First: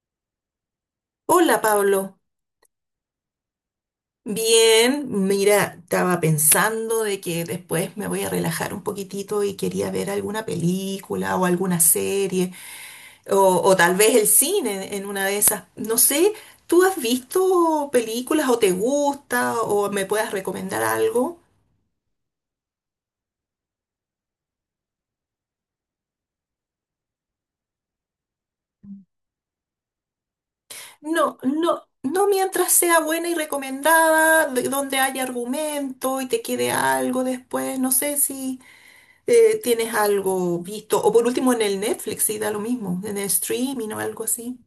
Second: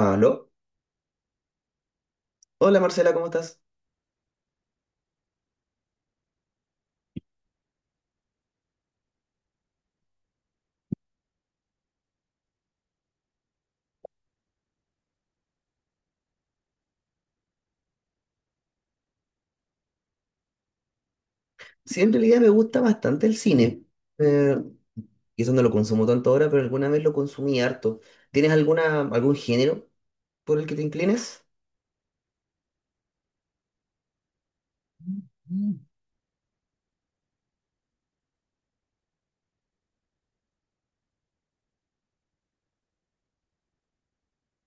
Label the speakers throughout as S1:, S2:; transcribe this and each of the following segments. S1: Aló,
S2: Hola Pablo,
S1: hola Marcela, ¿cómo estás?
S2: bien, mira, estaba pensando de que después me voy a relajar un poquitito y quería ver alguna película o alguna serie o tal vez el cine en una de esas. No sé, ¿tú has visto películas o te gusta o me puedas recomendar algo?
S1: Sí, en realidad me gusta bastante el cine. Eh, quizás no lo consumo tanto ahora, pero alguna vez lo consumí harto. ¿Tienes alguna, algún género por el que te
S2: No,
S1: inclines?
S2: no, no, mientras sea buena y recomendada, donde haya argumento y te quede algo después, no sé si. ¿Tienes algo visto? O por último en el Netflix, sí, da lo mismo, en el streaming o algo así.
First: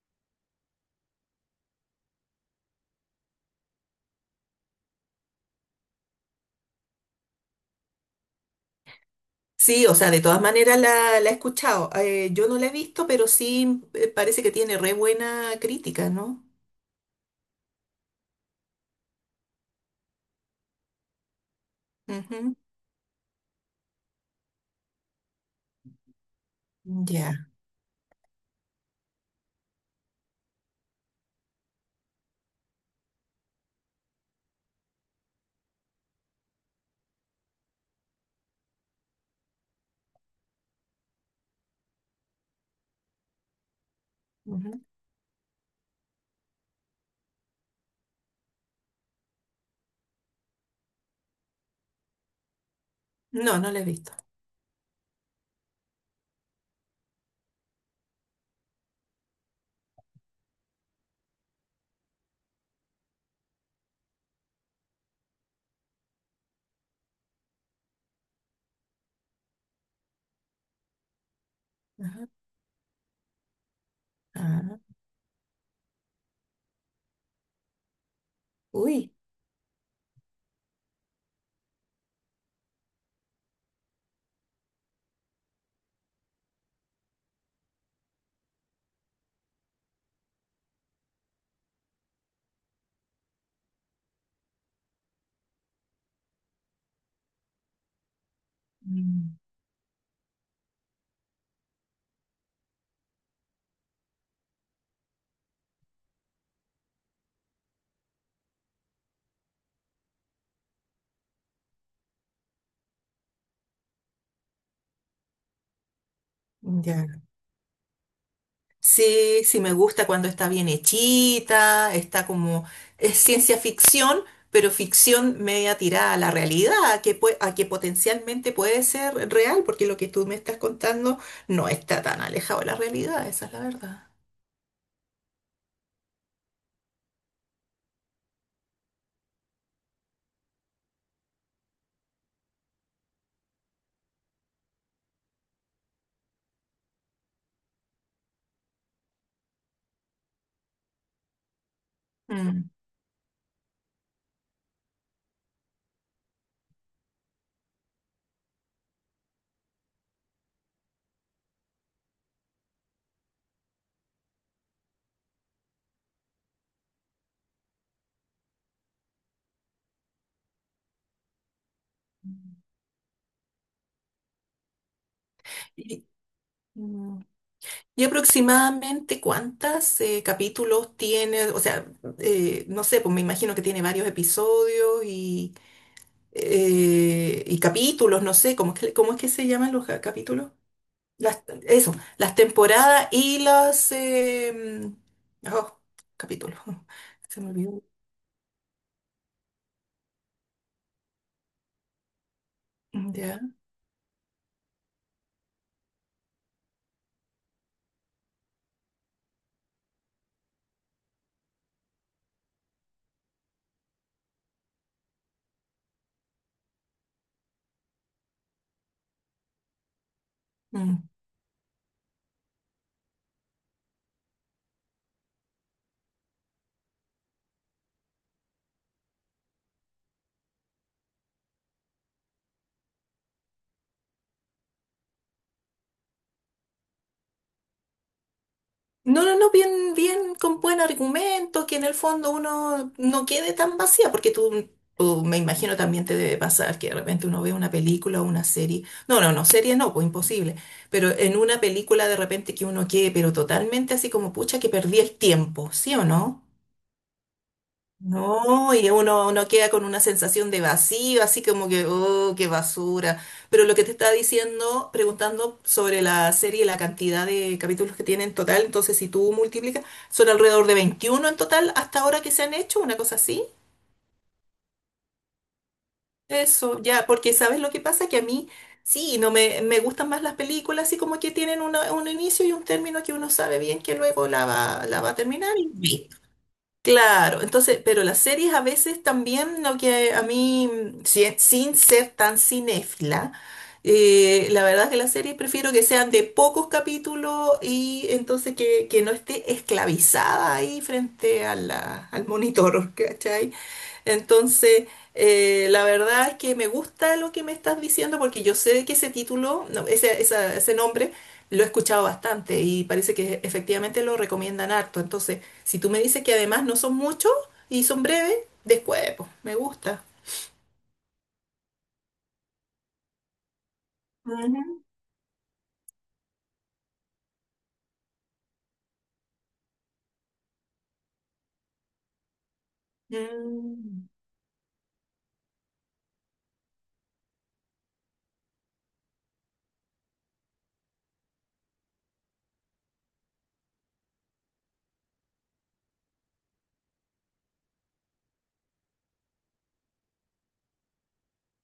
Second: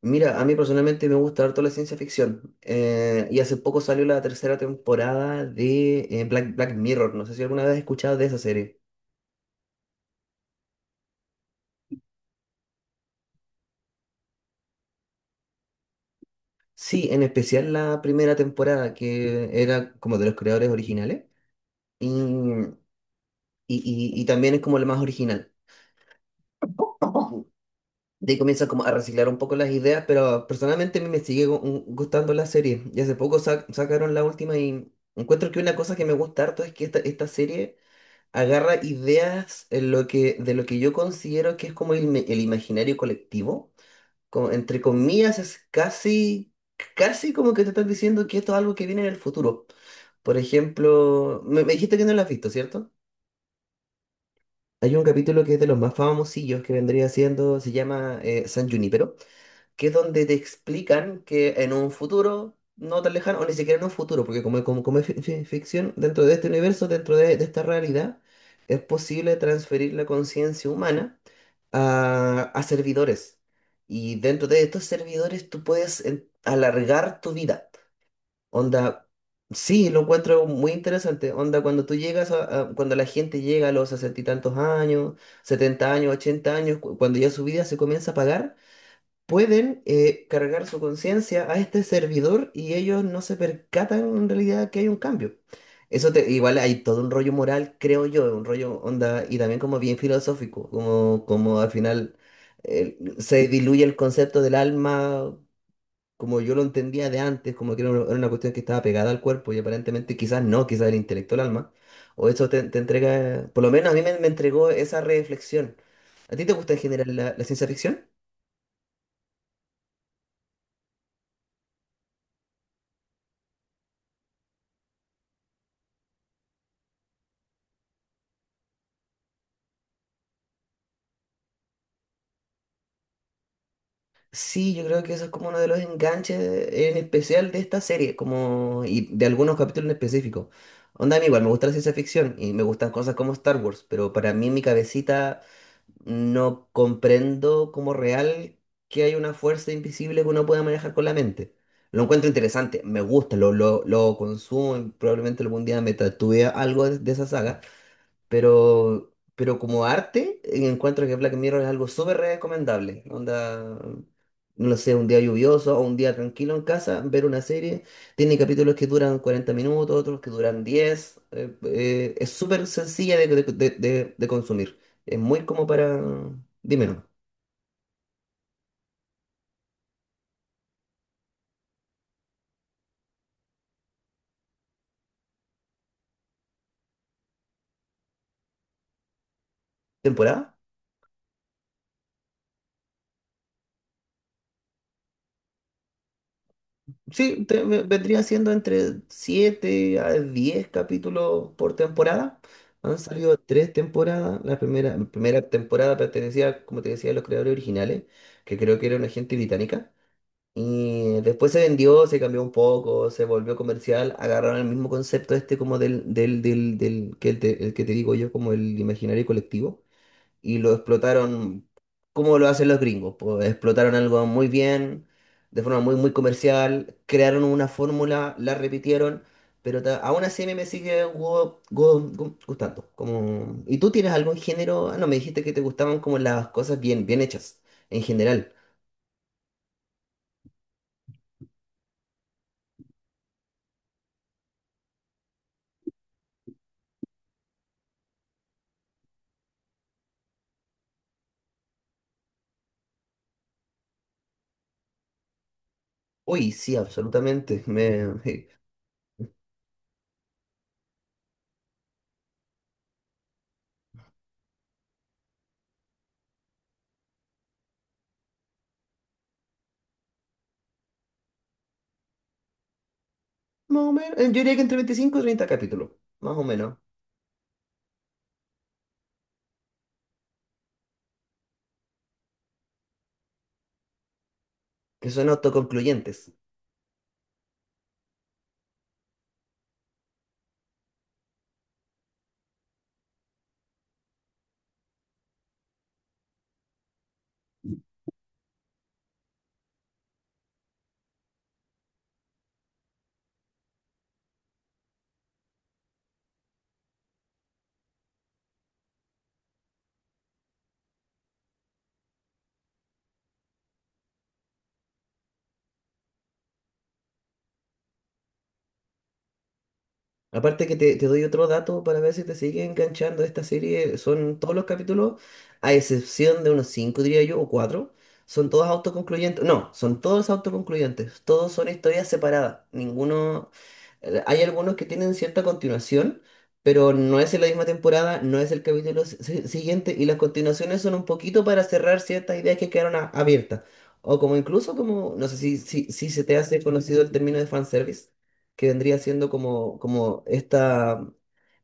S1: Mira, a mí personalmente me gusta harto la ciencia ficción. Y hace poco salió la tercera temporada de Black Mirror. No sé si alguna vez has escuchado de esa serie.
S2: Sí, o sea, de todas maneras la he escuchado. Yo no la he visto, pero sí, parece que tiene re buena crítica, ¿no?
S1: Sí, en especial la primera temporada, que era como de los creadores originales. Y,
S2: Ujú.
S1: y, y también es como la más original.
S2: Ya.
S1: De ahí comienzan como a reciclar un poco las ideas, pero personalmente a mí me sigue gustando la serie. Y hace poco sacaron la última y encuentro que una cosa que me gusta harto es que esta serie agarra ideas en lo que, de lo que yo considero que es como el imaginario colectivo. Como,
S2: Ujú.
S1: entre comillas, es casi, casi como que te están diciendo que esto es algo que viene en el futuro. Por ejemplo, me dijiste que no la has visto, ¿cierto?
S2: No, no la he visto.
S1: Hay un capítulo que es de los más famosillos que vendría siendo, se llama San Junípero, que es donde te explican que en un futuro no tan lejano, o ni siquiera en un futuro, porque como es ficción, dentro de este universo, dentro de esta realidad, es posible transferir la conciencia humana
S2: Ajá.
S1: a servidores. Y dentro de
S2: Ah,
S1: estos servidores tú puedes alargar tu vida. Onda,
S2: uy.
S1: sí, lo encuentro muy interesante. Onda, cuando la gente llega a los sesenta y tantos años, 70 años, 80 años, cuando ya su vida se comienza a pagar, pueden cargar su conciencia a este servidor y ellos no se percatan en realidad que hay un cambio. Igual hay todo un rollo moral, creo yo, un rollo onda y
S2: Mm.
S1: también como bien filosófico, como, como al final se diluye el concepto del alma como yo lo entendía de antes, como que era una cuestión que estaba pegada al cuerpo y aparentemente quizás no, quizás el intelecto al alma, o eso te entrega, por lo menos a mí me entregó esa reflexión. ¿A ti te gusta en
S2: Ya.
S1: general la ciencia ficción?
S2: Sí, sí me gusta cuando está bien hechita, está como, es ciencia ficción, pero ficción media tirada a la realidad, a que, a que potencialmente puede ser real, porque lo que tú me estás contando no está tan alejado de la realidad, esa es la verdad.
S1: Sí, yo creo que eso es como uno de los enganches, en especial de esta serie, como y de algunos capítulos en específico. Onda, a mí igual me gusta la ciencia ficción y me gustan cosas como Star Wars, pero para mí en mi cabecita no comprendo como real que hay una fuerza invisible que uno pueda manejar con la mente. Lo encuentro
S2: Mm.
S1: interesante, me gusta, lo consumo y probablemente algún día me tatúe algo de esa saga. Pero como arte, encuentro que Black Mirror es algo súper recomendable. Onda, no sé, un día lluvioso o un día tranquilo en casa, ver una serie. Tiene capítulos que duran 40 minutos, otros que duran 10. Es súper sencilla de consumir. Es muy como para.
S2: Y,
S1: Dime, ¿no?
S2: mm, ¿Y aproximadamente cuántos capítulos tiene? O sea, no sé, pues me imagino que tiene varios episodios y capítulos, no sé, ¿cómo es que se llaman los capítulos?
S1: ¿Temporada?
S2: Eso, las temporadas y los oh, capítulos. Se
S1: Sí,
S2: me olvidó.
S1: vendría siendo entre 7 a 10 capítulos por temporada. Han
S2: Mm.
S1: salido
S2: Ya.
S1: tres temporadas. La primera temporada pertenecía, como te decía, a los creadores originales, que creo que era una gente británica. Y después se vendió, se cambió un poco, se volvió comercial. Agarraron el mismo concepto este como del, del, del, del que, el te- el que te digo yo, como el imaginario colectivo, y lo
S2: Mm.
S1: explotaron como lo hacen los gringos. Pues explotaron algo muy bien, de forma muy, muy comercial, crearon una fórmula, la repitieron, pero aún así a mí me sigue gustando. Como. ¿Y tú tienes algún género? Ah, no, me dijiste que te gustaban como las cosas bien, bien hechas, en general.
S2: No, no, no, bien, bien, con buen argumento, que en el fondo uno no quede tan vacía, porque tú me imagino también te debe pasar que de repente uno ve una película o una serie. No, no, no, serie no, pues imposible. Pero en una película de repente que uno quede, pero totalmente así como, pucha, que perdí el tiempo, ¿sí o no?
S1: Uy, sí, absolutamente. Me.
S2: No, y uno queda con una sensación de vacío, así como que, oh, qué basura. Pero lo que te estaba diciendo, preguntando sobre la serie, la cantidad de capítulos que tiene en total, entonces si tú multiplicas, son alrededor de 21 en total hasta ahora que se han hecho, una cosa así.
S1: Más o menos, yo diría que entre 25 y 30 capítulos, más o menos,
S2: Eso, ya, porque ¿sabes lo que pasa? Que a mí sí, no me gustan más las películas, así como que tienen un inicio y un término que uno sabe bien que luego la va, la
S1: que
S2: va a
S1: son
S2: terminar y listo.
S1: autoconcluyentes.
S2: Claro, entonces, pero las series a veces también, lo que a mí, sin ser tan cinéfila, la verdad es que las series prefiero que sean de pocos capítulos y entonces que no esté esclavizada ahí frente a al monitor, ¿cachai? Entonces, la verdad es que me gusta lo que me estás diciendo porque yo sé que ese título, no, ese, ese nombre, lo he escuchado bastante y parece que efectivamente lo recomiendan harto. Entonces, si tú me dices que además no son muchos y son breves, después, pues, me gusta.
S1: Aparte que te doy otro dato para ver si te sigue enganchando esta serie. Son todos
S2: Ujú.
S1: los capítulos, a excepción de unos cinco, diría yo, o cuatro, son todos autoconcluyentes. No, son todos autoconcluyentes. Todos son historias separadas. Ninguno.
S2: Mm.
S1: Hay algunos que tienen cierta continuación, pero no es en la misma temporada, no es el capítulo siguiente, y las continuaciones son un poquito para cerrar ciertas ideas que quedaron abiertas. O como incluso como, no sé si se te hace conocido el término de fanservice, que vendría siendo como,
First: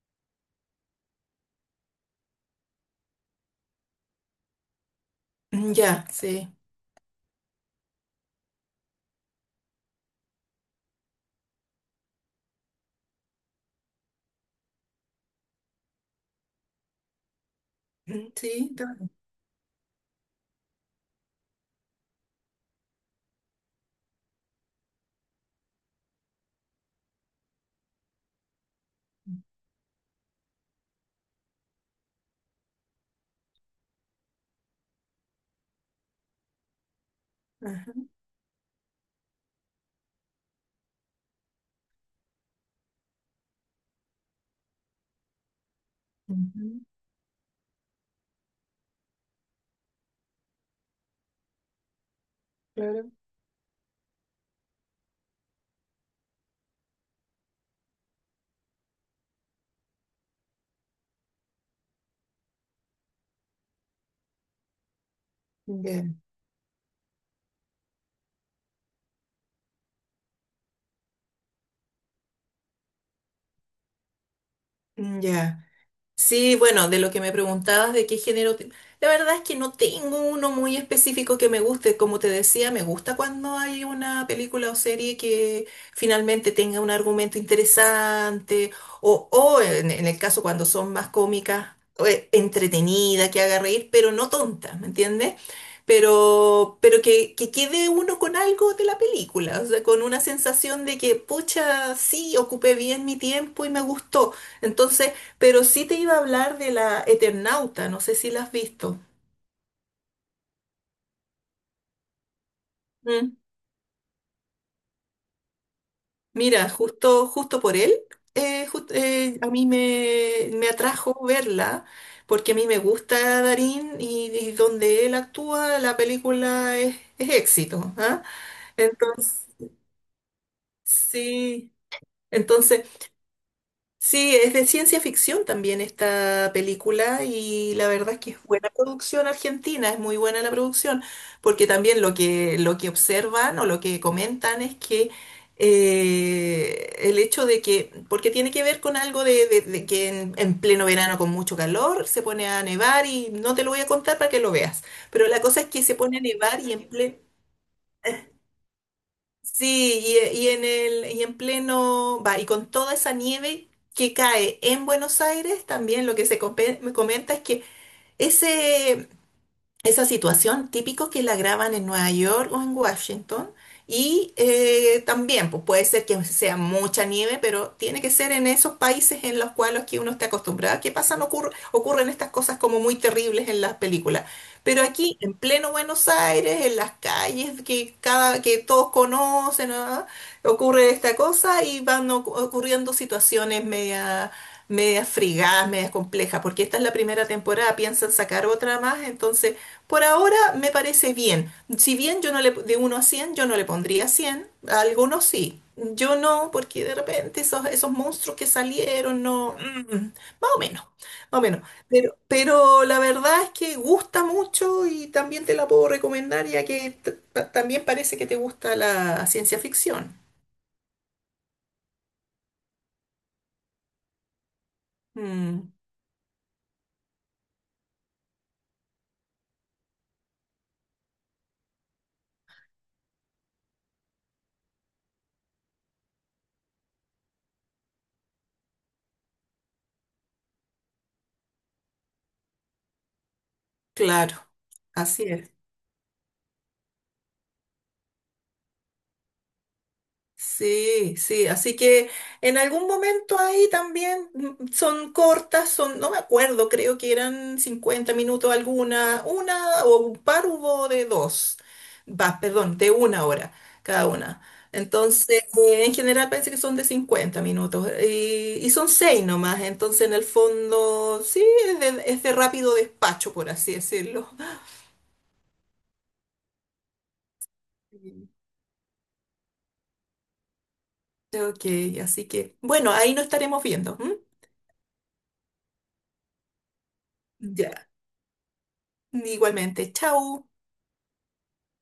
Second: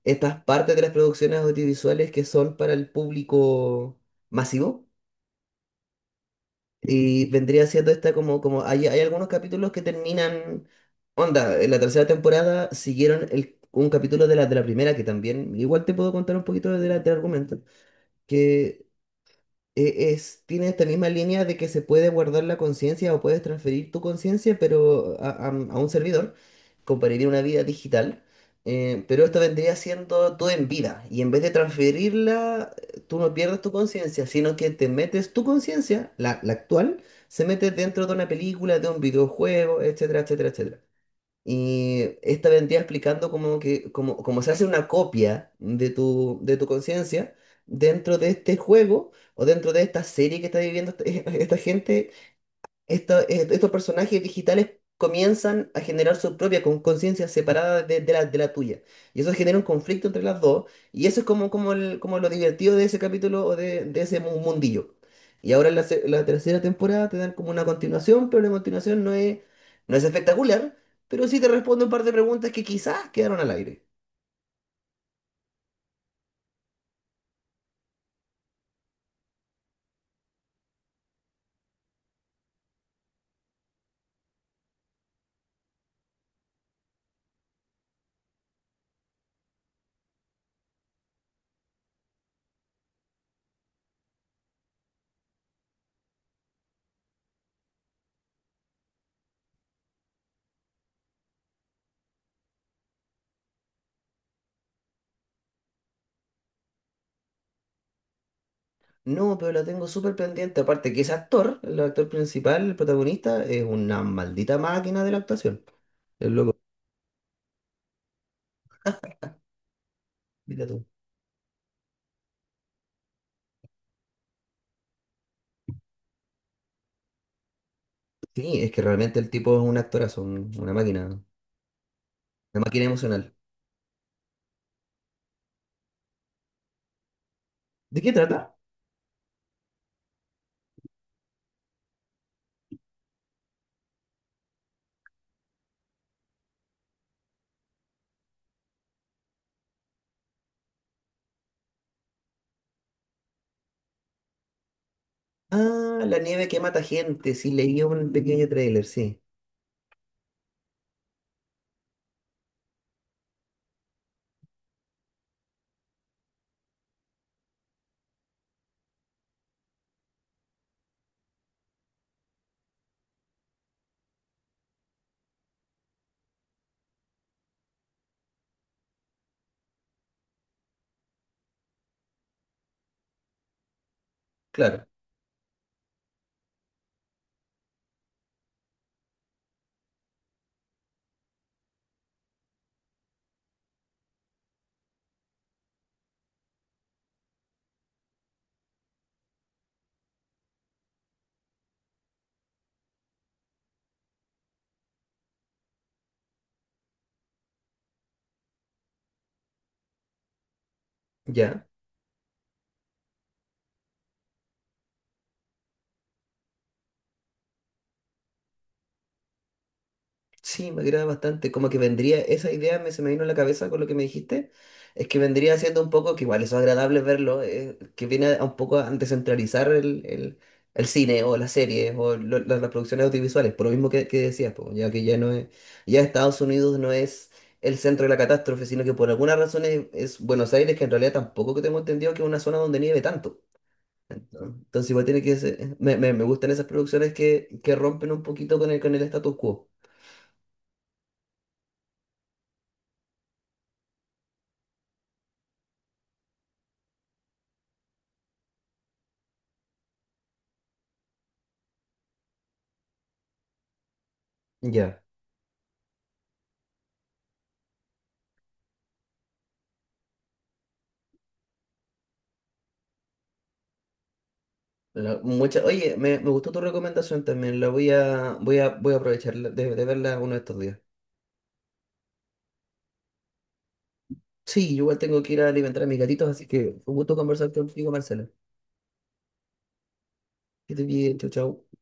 S1: estas partes de las producciones audiovisuales que son para el público masivo.
S2: Ya, sí.
S1: Y vendría siendo esta como, hay algunos capítulos que terminan, onda, en la tercera temporada siguieron un capítulo de la primera, que también, igual te puedo contar un poquito del argumento,
S2: Mm. Sí,
S1: que es, tiene esta misma línea de que se puede guardar la conciencia o puedes transferir tu conciencia, pero a un servidor, compararía una vida digital. Pero esto vendría siendo tú en vida, y en vez de transferirla, tú no pierdes tu conciencia, sino que te metes tu conciencia, la actual, se mete
S2: ajá,
S1: dentro de una película, de un videojuego, etcétera, etcétera, etcétera. Y esta vendría explicando cómo, cómo se hace una copia de tu
S2: ujú,
S1: conciencia dentro de este juego o dentro de esta serie que está viviendo esta, esta gente.
S2: claro,
S1: Estos personajes digitales comienzan a generar su propia conciencia separada de la tuya. Y eso genera un conflicto entre las dos. Y eso es como lo divertido de ese capítulo o de ese mundillo. Y ahora en
S2: ya,
S1: la tercera temporada te dan como una continuación, pero la continuación no es espectacular, pero sí te responde un par de preguntas que quizás quedaron al aire.
S2: ya. Sí, bueno, de lo que me preguntabas de qué género, la verdad es que no tengo uno muy específico que me guste. Como te decía, me gusta cuando hay una película o serie que finalmente tenga un argumento interesante o en, el caso cuando son más cómicas, o, entretenida, que haga reír, pero no tonta, ¿me entiendes? Pero que quede uno con algo de la película, o sea, con una sensación de que, pucha, sí, ocupé bien mi tiempo y me gustó. Entonces, pero sí te iba a hablar de la Eternauta, no sé si la has visto.
S1: No, pero la tengo súper pendiente. Aparte que ese actor, el actor principal, el
S2: Mm.
S1: protagonista, es una maldita máquina de la actuación. El loco.
S2: Mira, justo, justo por él, a mí me atrajo verla, porque a mí me gusta Darín y donde él actúa, la película es éxito, ¿ah?
S1: Sí, es que realmente el
S2: Entonces,
S1: tipo es un actorazo, una
S2: sí,
S1: máquina
S2: entonces
S1: emocional.
S2: sí, es de ciencia ficción también esta película y la
S1: ¿De
S2: verdad
S1: qué
S2: es que es
S1: trata?
S2: buena producción argentina, es muy buena la producción, porque también lo que observan o lo que comentan es que el hecho de que, porque tiene que ver con algo de que en pleno verano con mucho calor se pone a nevar y no te lo voy a contar para que lo veas, pero la cosa es que se
S1: Ah, la
S2: pone a
S1: nieve que
S2: nevar y
S1: mata
S2: en pleno.
S1: gente, sí, leí un pequeño tráiler, sí.
S2: Sí, y en el, y en pleno, va, y con toda esa nieve que cae en Buenos Aires, también lo que se me comenta es que ese, esa situación típico que la graban en Nueva York o en Washington. Y también, pues puede ser que sea mucha nieve, pero tiene que ser en esos países en los cuales que uno está acostumbrado. ¿Que pasan? Ocurren estas cosas como muy terribles en las películas. Pero
S1: Claro,
S2: aquí, en pleno Buenos Aires, en las calles que todos conocen, ¿ah? Ocurre esta cosa y van ocurriendo situaciones medias frigadas, medias complejas, porque esta es la primera temporada, piensan sacar otra más, entonces por ahora me parece bien. Si bien yo no le, de uno a 100, yo no le pondría 100, a algunos sí. Yo no, porque de repente esos monstruos que salieron, no, más o menos, más o menos.
S1: ya.
S2: Pero la verdad es que gusta mucho y también te la puedo recomendar, ya que también parece que te gusta la ciencia ficción.
S1: Sí, me agrada bastante. Como que vendría, esa idea se me vino a la cabeza con lo que me dijiste. Es que vendría
S2: Mm.
S1: siendo un poco, que igual eso es agradable verlo, que viene a un poco a descentralizar el cine o las series o las producciones audiovisuales, por lo mismo que decías, po, ya que ya Estados Unidos no es el centro de la catástrofe, sino que por alguna razón es Buenos Aires, que en realidad tampoco que tengo entendido que es una zona donde nieve tanto.
S2: Claro,
S1: Entonces igual tiene
S2: así
S1: que
S2: es.
S1: ser, me gustan esas producciones que rompen un poquito con con el status quo.
S2: Sí, sí, así que en algún momento ahí también, son cortas, no me acuerdo, creo que eran 50 minutos alguna, una o un par hubo de dos, va, perdón, de una hora cada una.
S1: Ya.
S2: Entonces, en general parece que son de 50 minutos y son seis nomás, entonces en el fondo sí, es de rápido despacho, por así decirlo.
S1: Oye, me gustó tu recomendación también. La
S2: Mm.
S1: voy a aprovechar de verla uno de estos días.
S2: Ok, así que bueno, ahí nos estaremos viendo. ¿M?
S1: Sí, yo igual tengo que ir a alimentar a mis gatitos, así que un gusto conversar
S2: Ya,
S1: contigo, Marcela.
S2: igualmente, chao.
S1: Que estés bien, chau, chau.